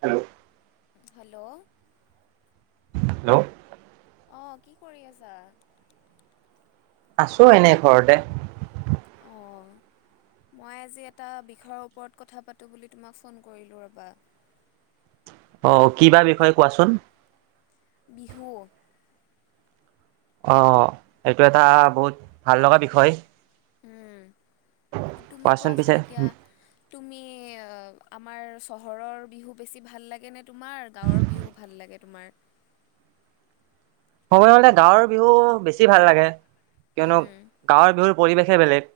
Hello hello hello আহ কি কৰি আছা আছো এনে ঘৰতে অঁ মই আজি এটা বিষয়ৰ ওপৰত কথা পাতোঁ বুলি তোমাক ফোন কৰিলোঁ ৰ'বা অ কিব বিষয়ে কোৱাচোন বিহু অ সেইটো এটা বহুত ভাল লগা বিষয় উম তুমি কোৱাচোন, এতিয়া তুমি আঁহ আমাৰ চহৰৰ বিহু বেছি ভাল লাগে নে? তোমাৰ গাঁৱৰ বিহু ভাল লাগে? তোমাৰ ক'বলৈ গ'লে হলে গাঁৱৰ বিহু বেছি ভাল লাগে? কিয়নো উম গাঁৱৰ বিহুৰ পৰিৱেশে বেলেগ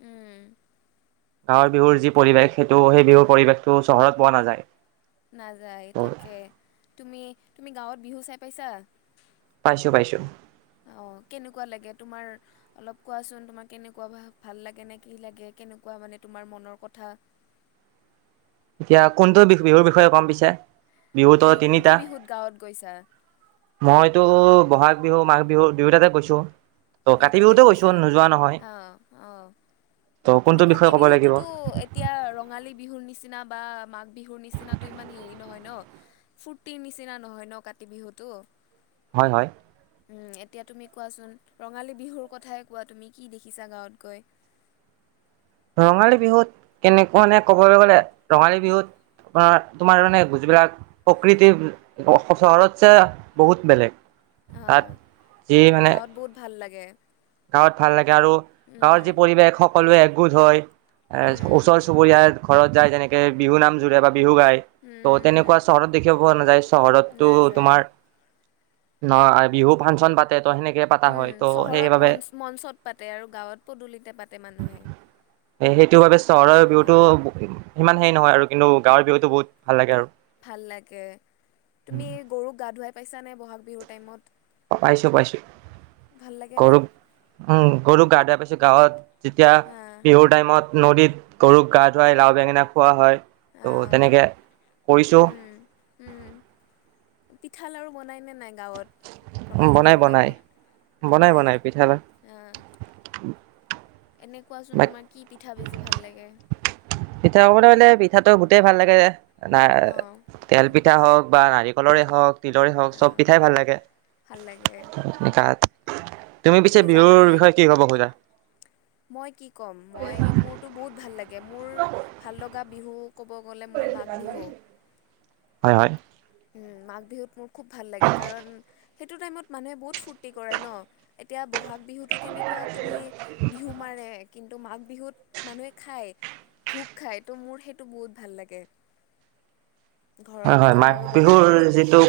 উম গাঁৱৰ বিহুৰ যি পৰিৱেশ সেইটো সেই বিহুৰ পৰিৱেশটো চহৰত পোৱা নাযায়। নাযায় তাকে তুমি তুমি গাঁৱত বিহু চাই পাইছা পাইছো পাইছো অঁ কেনেকুৱা লাগে তোমাৰ। অলপ কোৱাচোন তোমাক কেনেকুৱা ভ ভাল লাগে নে কি লাগে কেনেকুৱা মানে তোমাৰ মনৰ কথা- এতিয়া কোনটো বি বিহুৰ বিষয়ে গম পিছে- বিহুতো তুমি হয় কোনটো তিনিটা বিহুত গাঁৱত গৈছা মইতো বহাগ বিহু মাঘ বিহু দুয়োটাতে গৈছোঁ। দুয়োটাতে গৈছা অঁ, অঁ ত' কিন্তু কোনটো কাতি বিষয়ে ক'ব লাগিব বিহুটোতো এতিয়া ৰঙালী বিহুৰ নিচিনা বা মাঘ বিহুৰ নিচিনাটো ইমান হেৰি নহয় ন ফূৰ্তিৰ নিচিনা নহয় ন কাতি বিহুটো-' হয় হয়। উম এতিয়া তুমি কোৱাচোন ৰঙালী বিহুৰ কথাই কোৱা তুমি কি দেখিছা গাঁৱত গৈ ৰঙালী বিহুত কেনেকুৱানে ক'বলৈ গলে ৰঙালী বিহুত তোমাৰ তোমাৰ মানে যিবিলাক প্ৰকৃতিৰ চহৰত ছে বহুত বেলেগ অঁ তাত যি মানে গাঁৱত বহুত ভাল লাগে। লাগে গাঁৱত ভাল লাগে আৰু গাঁৱৰ যি পৰিৱেশ সকলোৱে একগোট হয়। এ উম, ওচৰ চুবুৰীয়াৰ ঘৰত যায় যেনেকে বিহু নাম জোৰে বা বিহু গাই উম, ত' উম, তেনেকুৱা চহৰত দেখিব পোৱা নাযায় চহৰতটো নাযায় তোমাৰ নোৱাৰা বিহু ফাংচন পাতে। ত' সেনেকে পাতা উম, হয় ত' চহৰত সেইবাবে মঞ্চ মঞ্চত পাতে আৰু গাঁৱত পদূলিতে পাতে মানুহে সেইটো ভাৱে চহৰৰ বিহুটো অঁ সিমান হেৰি নহয় আৰু কিন্তু গাঁৱৰ বিহুটো বহুত ভাল লাগে আৰু ভাল লাগে তুমি গৰুক গা ধুৱাই পাইছানে ব'হাগ বিহুৰ টাইমত [inaudible] ভাল লাগেনে গৰুক উম গৰুক গা ধোৱাই পাইছো গাঁৱত যেতিয়া হা বিহুৰ টাইমত নদীত গৰুক গা ধুৱাই লাও বেঙেনা খোওৱা হয় ত' অ' তেনেকে কৰিছো উম উম পিঠা লা়ৰু বনাইনে নাই গাঁৱত ৰঙালী বনাই বিহুৰ বনাই টাইমত বনাই এনে কোৱাচোন তোমাৰ কি পিঠা বেছি ভাল লাগে লে পিঠাটো গুতেই ভাল লাগে যে [unintelligible] নাই অঁ তেল পিঠা হওক বা নাৰিকলৰে হওক তিলৰে হওক চব অঁ পিঠাই ভাল লাগে ভাল লাগে তুমি পিছে বিহুৰ বিষয়ে কি ক'ব সুধা [unintelligible] মই কি ক'ম মই মোৰতো বহুত ভাল লাগে গে মোৰ ভাল লগা বা বিহু ক'ব [unintelligible] গ'লে মোৰ মাঘ বিহু হয় হয় উম মাঘ বিহুত ম খুব ভাল লাগে কাৰণ সেই টাইম মানুহে বহুত ফূুৰ্তি কৰে ন এতিয়া ব'হাগ বিহুটো কেনেকুৱা তুমি বিহু মাৰে কিন্তু মাঘ বিহুত মানুহে খায় ভোগ খায় ত' মোৰ সেইটো বহুত ভাল লাগে ঘৰত হয় হয় পিঠা মাঘ লাড়ু বনাই বিহুৰ বহুত যিটো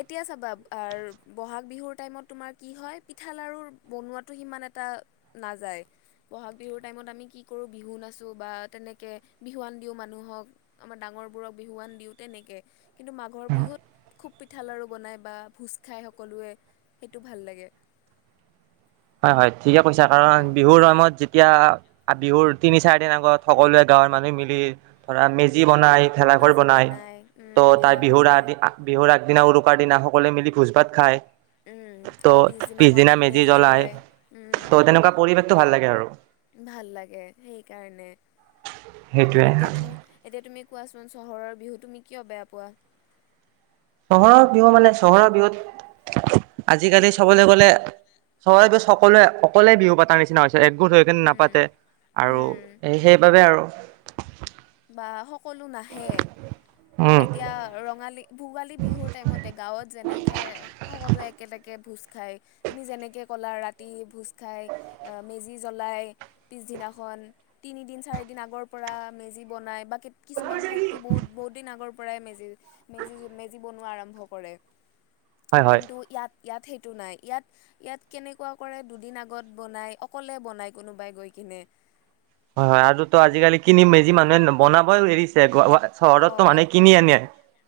এতিয়া [unintelligible] চাবা বহাগ বিহুৰ টাইমত তোমাৰ কি হয় পিঠা লাৰু বনোৱোটো সিমান এটা নাযায় বহাগ বিহুৰ টাইমত আমি কি কৰো বিহু নাচো বা তেনেকে বিহুৱান দিও মানুহক আমাৰ ডাঙৰ বোৰক বিহুৱান দিও তেনেকে [unintelligible] কিন্তু মাঘৰ বিহুত খুব পিঠা লাড়ু বনায় বা ভোজ খায় সকলোৱে সেইটো ভাল লাগে হয় হয়। ঠিকে কৈছা কাৰণ বিহুৰ সময়ত যেতিয়া আৰু বিহুৰ তিনি চাৰি দিন আগত সকলোৱে গাঁৱৰ মানুহ মিলি ধৰা মেজি বনাই ভেলাঘৰ মেজি বনাই বনায় ত তাৰ ভেলাঘৰ বিহুৰ বনায় আগদি বিহুৰ আগদিনা উ- উৰুকাৰ দিনা সকলোৱে মিলি ভোজ ভাত খায়, ত' পিছদিনা মেজি জ্বলায়। উম। টো ভাল লাগে আৰু। ভাল লাগে সেইকাৰণে। সেইটোৱে এতিয়া তুমি এতিয়া তুমি- কোৱাচোন চহৰৰ বিহু তুমি কিয় বেয়া পোৱা? চহৰৰ বিহু মানে চহৰৰ বিহুত আজিকালি চবলৈ গ'লে চহৰৰ বিহুত সকলোৱে অকলে বিহু পতাৰ নিচিনা হৈছে। একগোট হৈ কিনে উম, নাপাতে আৰু উম। সেইবাবে আৰু। বা সক- সকলো নাহে উম এতিয়া ৰঙালী- ভোগালী বিহুৰ টাইমতে গাঁৱত যেনেকে সকলোৱে একেলেগ- এই ভোজ খায়, তুমি যেনেকৈ ক'লা ৰাতি ভোজ খাই মেজি জ্বলায়, পিছদিনাখন তিনি দিন চাৰি দিন আগৰ পৰাই মেজি- বনাই বা- কিছুমান ঠাইতো বহুত বহু দিন আগৰ- প্ৰায় মেজি মেজি বনোৱা আৰম্ভ কৰে। হয় হয় কিন্তু ইয়াত- ইয়াত সেইটো নাই ইয়াত ইয়াত কেনেকুৱা কৰে দুদিন আগত বনায় অকলে বনায় কোনোবাই গৈ কেনে- হয় হয় আৰু তো আজিকালি কিনি মেজি মানুহে ন- বনাবই এৰিছে। অ চহৰততো মানুহে কিনি আনে।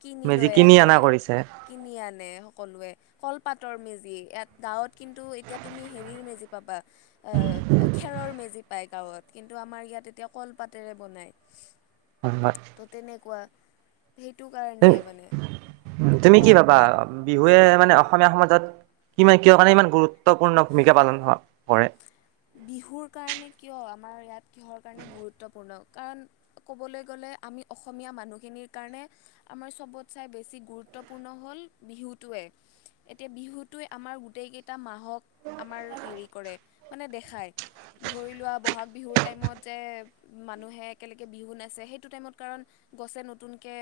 কিনি মেজি লৈ আহে অনা কৰিছে কিনি আনে সকলোৱে কল- পাতৰ মেজি ইয়াত গাঁৱত কিন্তু এতিয়া তুমি হেৰিৰ মেজি পাবা- এ খেৰৰ মেজি- পাই গাঁৱত কিন্তু আমাৰ ইয়াত এতিয়া কলপাতেৰে বনায়। অ হয়। ত' তেনেকুৱা। সেইটো এ কাৰণে মানে তুমি কি কোৱা ভাবা বিহুৱে- মানে অসমীয়া সমাজত ইমান কিহৰ কাৰণে ইমান গুৰুত্বপূৰ্ণ ভূমিকা পালন হ কৰে? বিহুৰ কাৰণে কিয় আমাৰ ইয়াত কিহৰ কাৰণে গুৰুত্বপূৰ্ণ কাৰণ ক'বলৈ গ'লে আমি অসমীয়া মানুহখিনিৰ কাৰণে আমাৰ চবত চাই বেছি গুৰুত্বপূৰ্ণ হ'ল বিহুটোৱে। এতিয়া বিহুটোৱে আমাৰ গোটেই কেইটা মাহ- হক আমাৰ হেৰি কৰে। মানে দেখাই ধৰি লোৱা বহাগ বিহুৰ টাইমত যে মানুহে একেলগে বিহু নাচে, সেইটো টাইমত কাৰণ গছে নতুনকে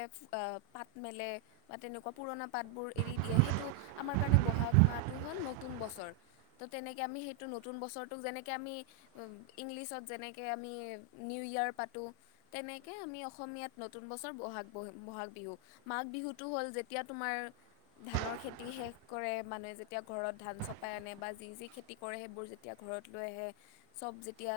পাত মেলে বা তেনেকুৱা পুৰণা পাতবোৰ এৰি দিয়ে, সেইটো আমাৰ কাৰণে বহাগ মাহটো হ'ল নতুন বছৰ। তেনেকে আমি সেইটো- নতুন বছৰটোক যেনেকে আমি ইংলিছত যেনেকে আমি নিউ ইয়াৰ পাতো। তেনেকে আমি অসমীয়াত নতুন বছৰ বহাগহ বহাগ বিহু মাঘ বিহুটো হ'ল যেতিয়া তোমাৰ ধানৰ খেতি শেষ কৰে মানে যেতিয়া ঘৰত ধান চপাই আনে বা যি যি খেতি কৰে সেইবোৰ- তেতিয়া ঘৰত লৈ আহে। চব যেতিয়া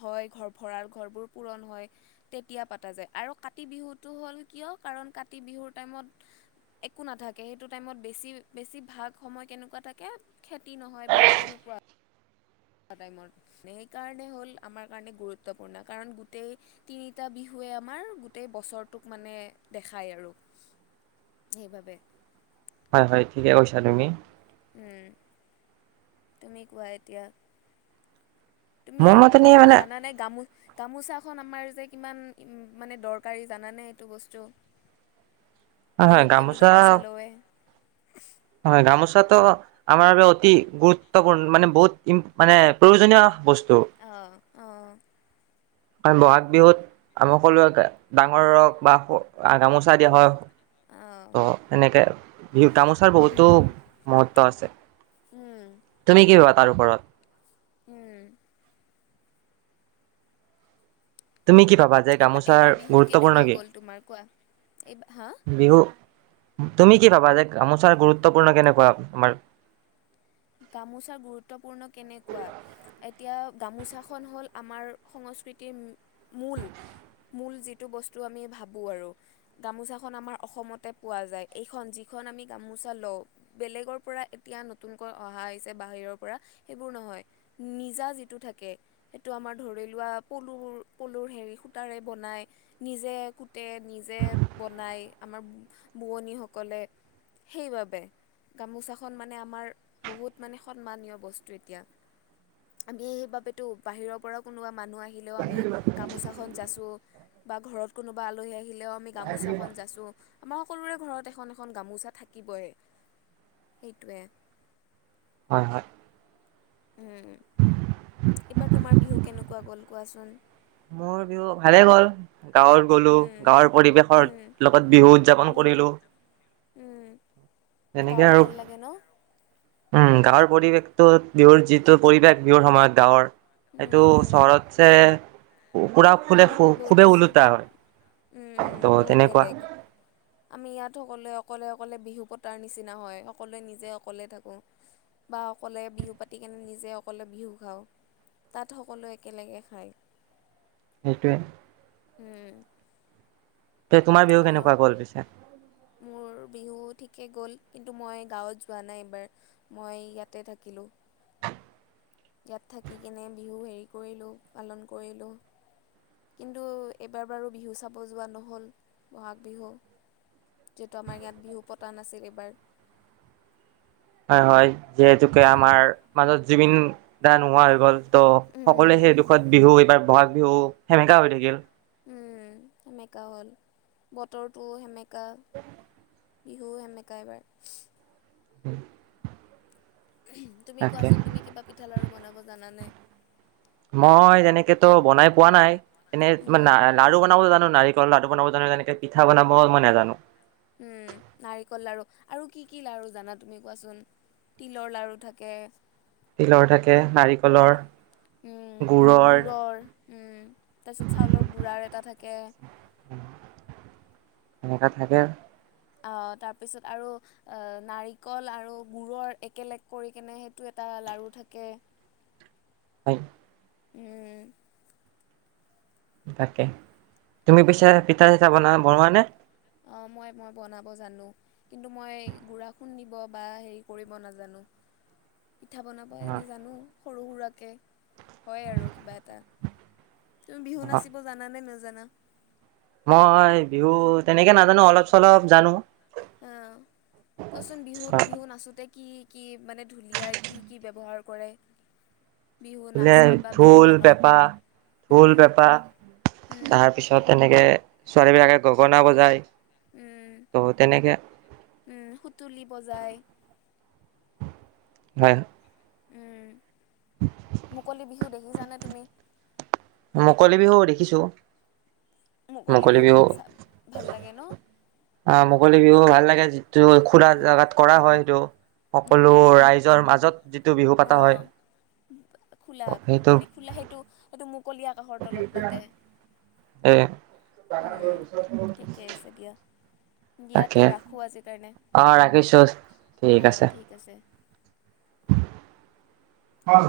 সেইয়া ঘৰ ভঁৰাল ঘৰবোৰ পূৰণ হয়, তেতিয়া পতা যায়। আৰু কাতি বিহুতটো হ'ল কিয়, কাৰণ কাতি বিহুৰ টাইমত একো নাথাকে সেইটো টাইমত বেছি বেছি ভাগ সময় কেনেকুৱা থাকে খেতি নহয় বা তেনেকুৱা। টাইমত, সেইকাৰণে হ'ল আমাৰ কাৰণে গুৰুত্বপূৰ্ণ কাৰণ গোটেই তিনিটা বিহুৱে আমাৰ গোটেই বছৰটোক মানে দেখায় আৰু, সেইবাবে হয় হয়, ঠিকে কৈছা তুমি। উম, তুমি কোৱা এতিয়া। তুমি মোৰ মতে নি আমাৰ মানে জানা নে গামো-গামোচাখন আমাৰ যে কিমান ম-মানে দৰকাৰী জানানে এইটো বস্তু। হয় হয় বিহুত আমি গামোচা লওৱে। হয় গামোচটো আমাৰ বাবে অতি গুৰুত্বপূৰ্ণ মানে বহুত মানে প্ৰয়োজনীয় বস্ত অঁ অঁ [unintelligible] অ বহাগ বিহুত, আমি সকলোৱে ডাঙৰক বা স গামোচা দিয়া হয়। অঁ অ, এনেকে বিহু গামোচাৰ বহুতো উম মহত্ব আছে। উম তুমি কি তাৰ ওপৰত উম। তুমি কি ভাবা যে এইবাৰ গামোচাৰ এইবাৰ বিহু গুৰুত্বপূৰ্ণ কেনেকুৱা কি? গ'ল তোমাৰ কোৱা এইবাৰ হা বিহু তুমি কি ভাবা যে গামোচাৰ গুৰুত্বপূৰ্ণ কেনেকুৱা? তোমাৰ গামোচাৰ গুৰুত্বপূৰ্ণ কেনেকুৱা, এতিয়া গামোচাখন হ'ল আমাৰ সংস্কৃতিৰ মূল মূল যিটো বস্তু আমি ভাবোঁ আৰু, গামোচাখন আমাৰ অসমতে পোৱা যায়। এইখন যিখন আমি গামোচা লওঁ, বেলেগৰ পৰা এতিয়া নতুন প অহা হৈছে বাহিৰৰ পৰা সেইবোৰ নহয়, নিজা যিটো থাকে সেইটো আমাৰ ধৰি লোৱা পলুৰ পলুৰ হেৰি সূতাৰে বনাই, নিজে কুটে, নিজে বনায় আমাৰ বোৱনীসকলে। সেইবাবে গামোচাখন মানে আমাৰ বহুত মানে সন্মানীয় বস্তু এতিয়া। আমি সেইবাবেতো বাহিৰৰ পৰা কোনোবা মানুহ আহিলেও আমি গামোচাখন যাছোঁ বা ঘৰত কোনোবা আলহী আহিলেও আমি গামোচাখন যাছো আমাৰ সকলোৰে ঘৰত এখন এখন গামোচা থাকিবই, সেইটোৱে হয় হয়। উম। এইবাৰ তোমাৰ বিহু কেনেকুৱা গ'ল, কোৱাচোন? মোৰ বিহু, ভালে গ'ল। গাঁৱত গলো, উম গাঁৱৰ পৰিৱেশৰ উম লগত বিহু উদযাপন উম কৰিলো। উম তেনেকে গাঁৱত আৰু ভাল লাগে ন উম, গাঁৱৰ পৰিৱেশটো বিহুৰ যিটো পৰিৱেশ বিহুৰ সময়ত গাঁৱৰ উম এইটো উম চহৰতছে পুৰা ফুলে বহুত বহুত খুবেই বেছি। ওলোটা হয় উম উম, ত' বহুত তেনেকুৱা বেলেগ আমি ইয়াত সকলোৱে অকলে অকলে বিহু পতাৰ নিচিনা হয়, সকলোৱে নিজে অকলে থাকোঁ বা অকলে বিহু পাতি কেনে নিজে অকলে বিহু খাওঁ। তাত সকলোৱে একেলগে খায়। সেইটোৱে। উম। তে তোমাৰ বিহু আৰু কেনেকুৱা গ'ল পিছে? মোৰ বিহু ঠিকেই গ'ল। কিন্তু, মই গাঁৱত যোৱা নাই এইবাৰ মই ইয়াতে থাকিলো। ইয়াত থাকি কিনে বিহু হেৰি কৰিলো পালন কৰিলো। কিন্তু এবাৰ বাৰু বিহু চাব যোৱা নহ'ল বহাগ বিহু, যিহেতু আমাৰ ইয়াত বিহু পতা নাছিল এইবাৰ। হয়, হয়। যিহেতুকে উম, আমাৰ মাজত জুবিন দা নোহোৱা হৈ গ'ল। ত' উম, সকলোৱে সেই দুখত বিহু এইবাৰ বহাগ বিহু সেমেকা হৈ থাকিল। উম, সেমেকা হ'ল বতৰটো সেমে কা বিহু সেমেকা এবাৰ। হয় তুমি কোৱাচোন তুমি কিবা পিঠা, লাৰু বনাব জানা নে? মই তেনেকেতো বনাই পোৱা নাই। এনেই উম। লাৰু বনাব জানো নাৰি লাডু বনাব জানো তেনেকে পিঠা বনাব মই নাজানো। উম, নাৰিকল লাৰু আৰু কি কি লাৰু জানা তুমি কোৱাচোন? তিলৰ লাৰু থাকে। তিলৰ থাকে নাৰিকলৰ, উম, গুৰৰ। উম, তাৰপিছত চাউলৰ গুড়াৰ এটা থাকে। সেনেকা থাকে। অ', তাৰপিছত আৰু আ নাৰিকল আৰু গুৰৰ একেলগ কৰি কেনে সেইটো এটা লাৰু থাকে। [unintelligible] উম। তাকে তুমি পিছে পিঠা চিঠা বন বনোৱা নে? অ', মই, মই বনাব জানো কিন্তু মই গুড়া খুন্দিব বা হেৰি কৰিব নাজানো। পিঠা বনাব অ এনেই জানো। সৰু সুৰাকে। হয়, আৰু কিবা এটা। তুমি বিহু অ নাচিব জানা নে? নেজ জানা মই বিহু তেনেকে নাজানো অলপ চলপ জানো। অ', কোৱাচোন বিহুত বিহু নাচোতে কি কি মানে ঢুলীয়াই কি কি ব্যৱহাৰ কৰে? বিহু ঢুলীয়াই নাচত বা বিহু ঢোল, গানত পেঁপা, ঢোল, উম পেঁপা উম তাৰ পিছত তেনেকে ছোৱালীবিলাকে গগনা বজায়। উম, ত' তেনেকে উম, সুতুলি বজাই। হয়। উম মুকলি বিহু দেখি কি জানে তুমি মুকলি বিহু দেখিছো মুকলি বিহু চাই ভাল লাগে ন কলি বিহু ভাল লাগে যি টো খোলা উম জেগাত কৰা হয় সেইটো সকলো উম মোক ৰাইজৰ মাজত যিটো বিহু পতা হয় অঁ অ খোলাত সেইটো মানে খোলা সেইটো সেইটো মুকলি আকাশৰ তলত পাতে এ উম। চৰত ইয়াতে ৰাখো আজিৰ কাৰ আহ ৰাখিছো ঠিক আছে হেল্ল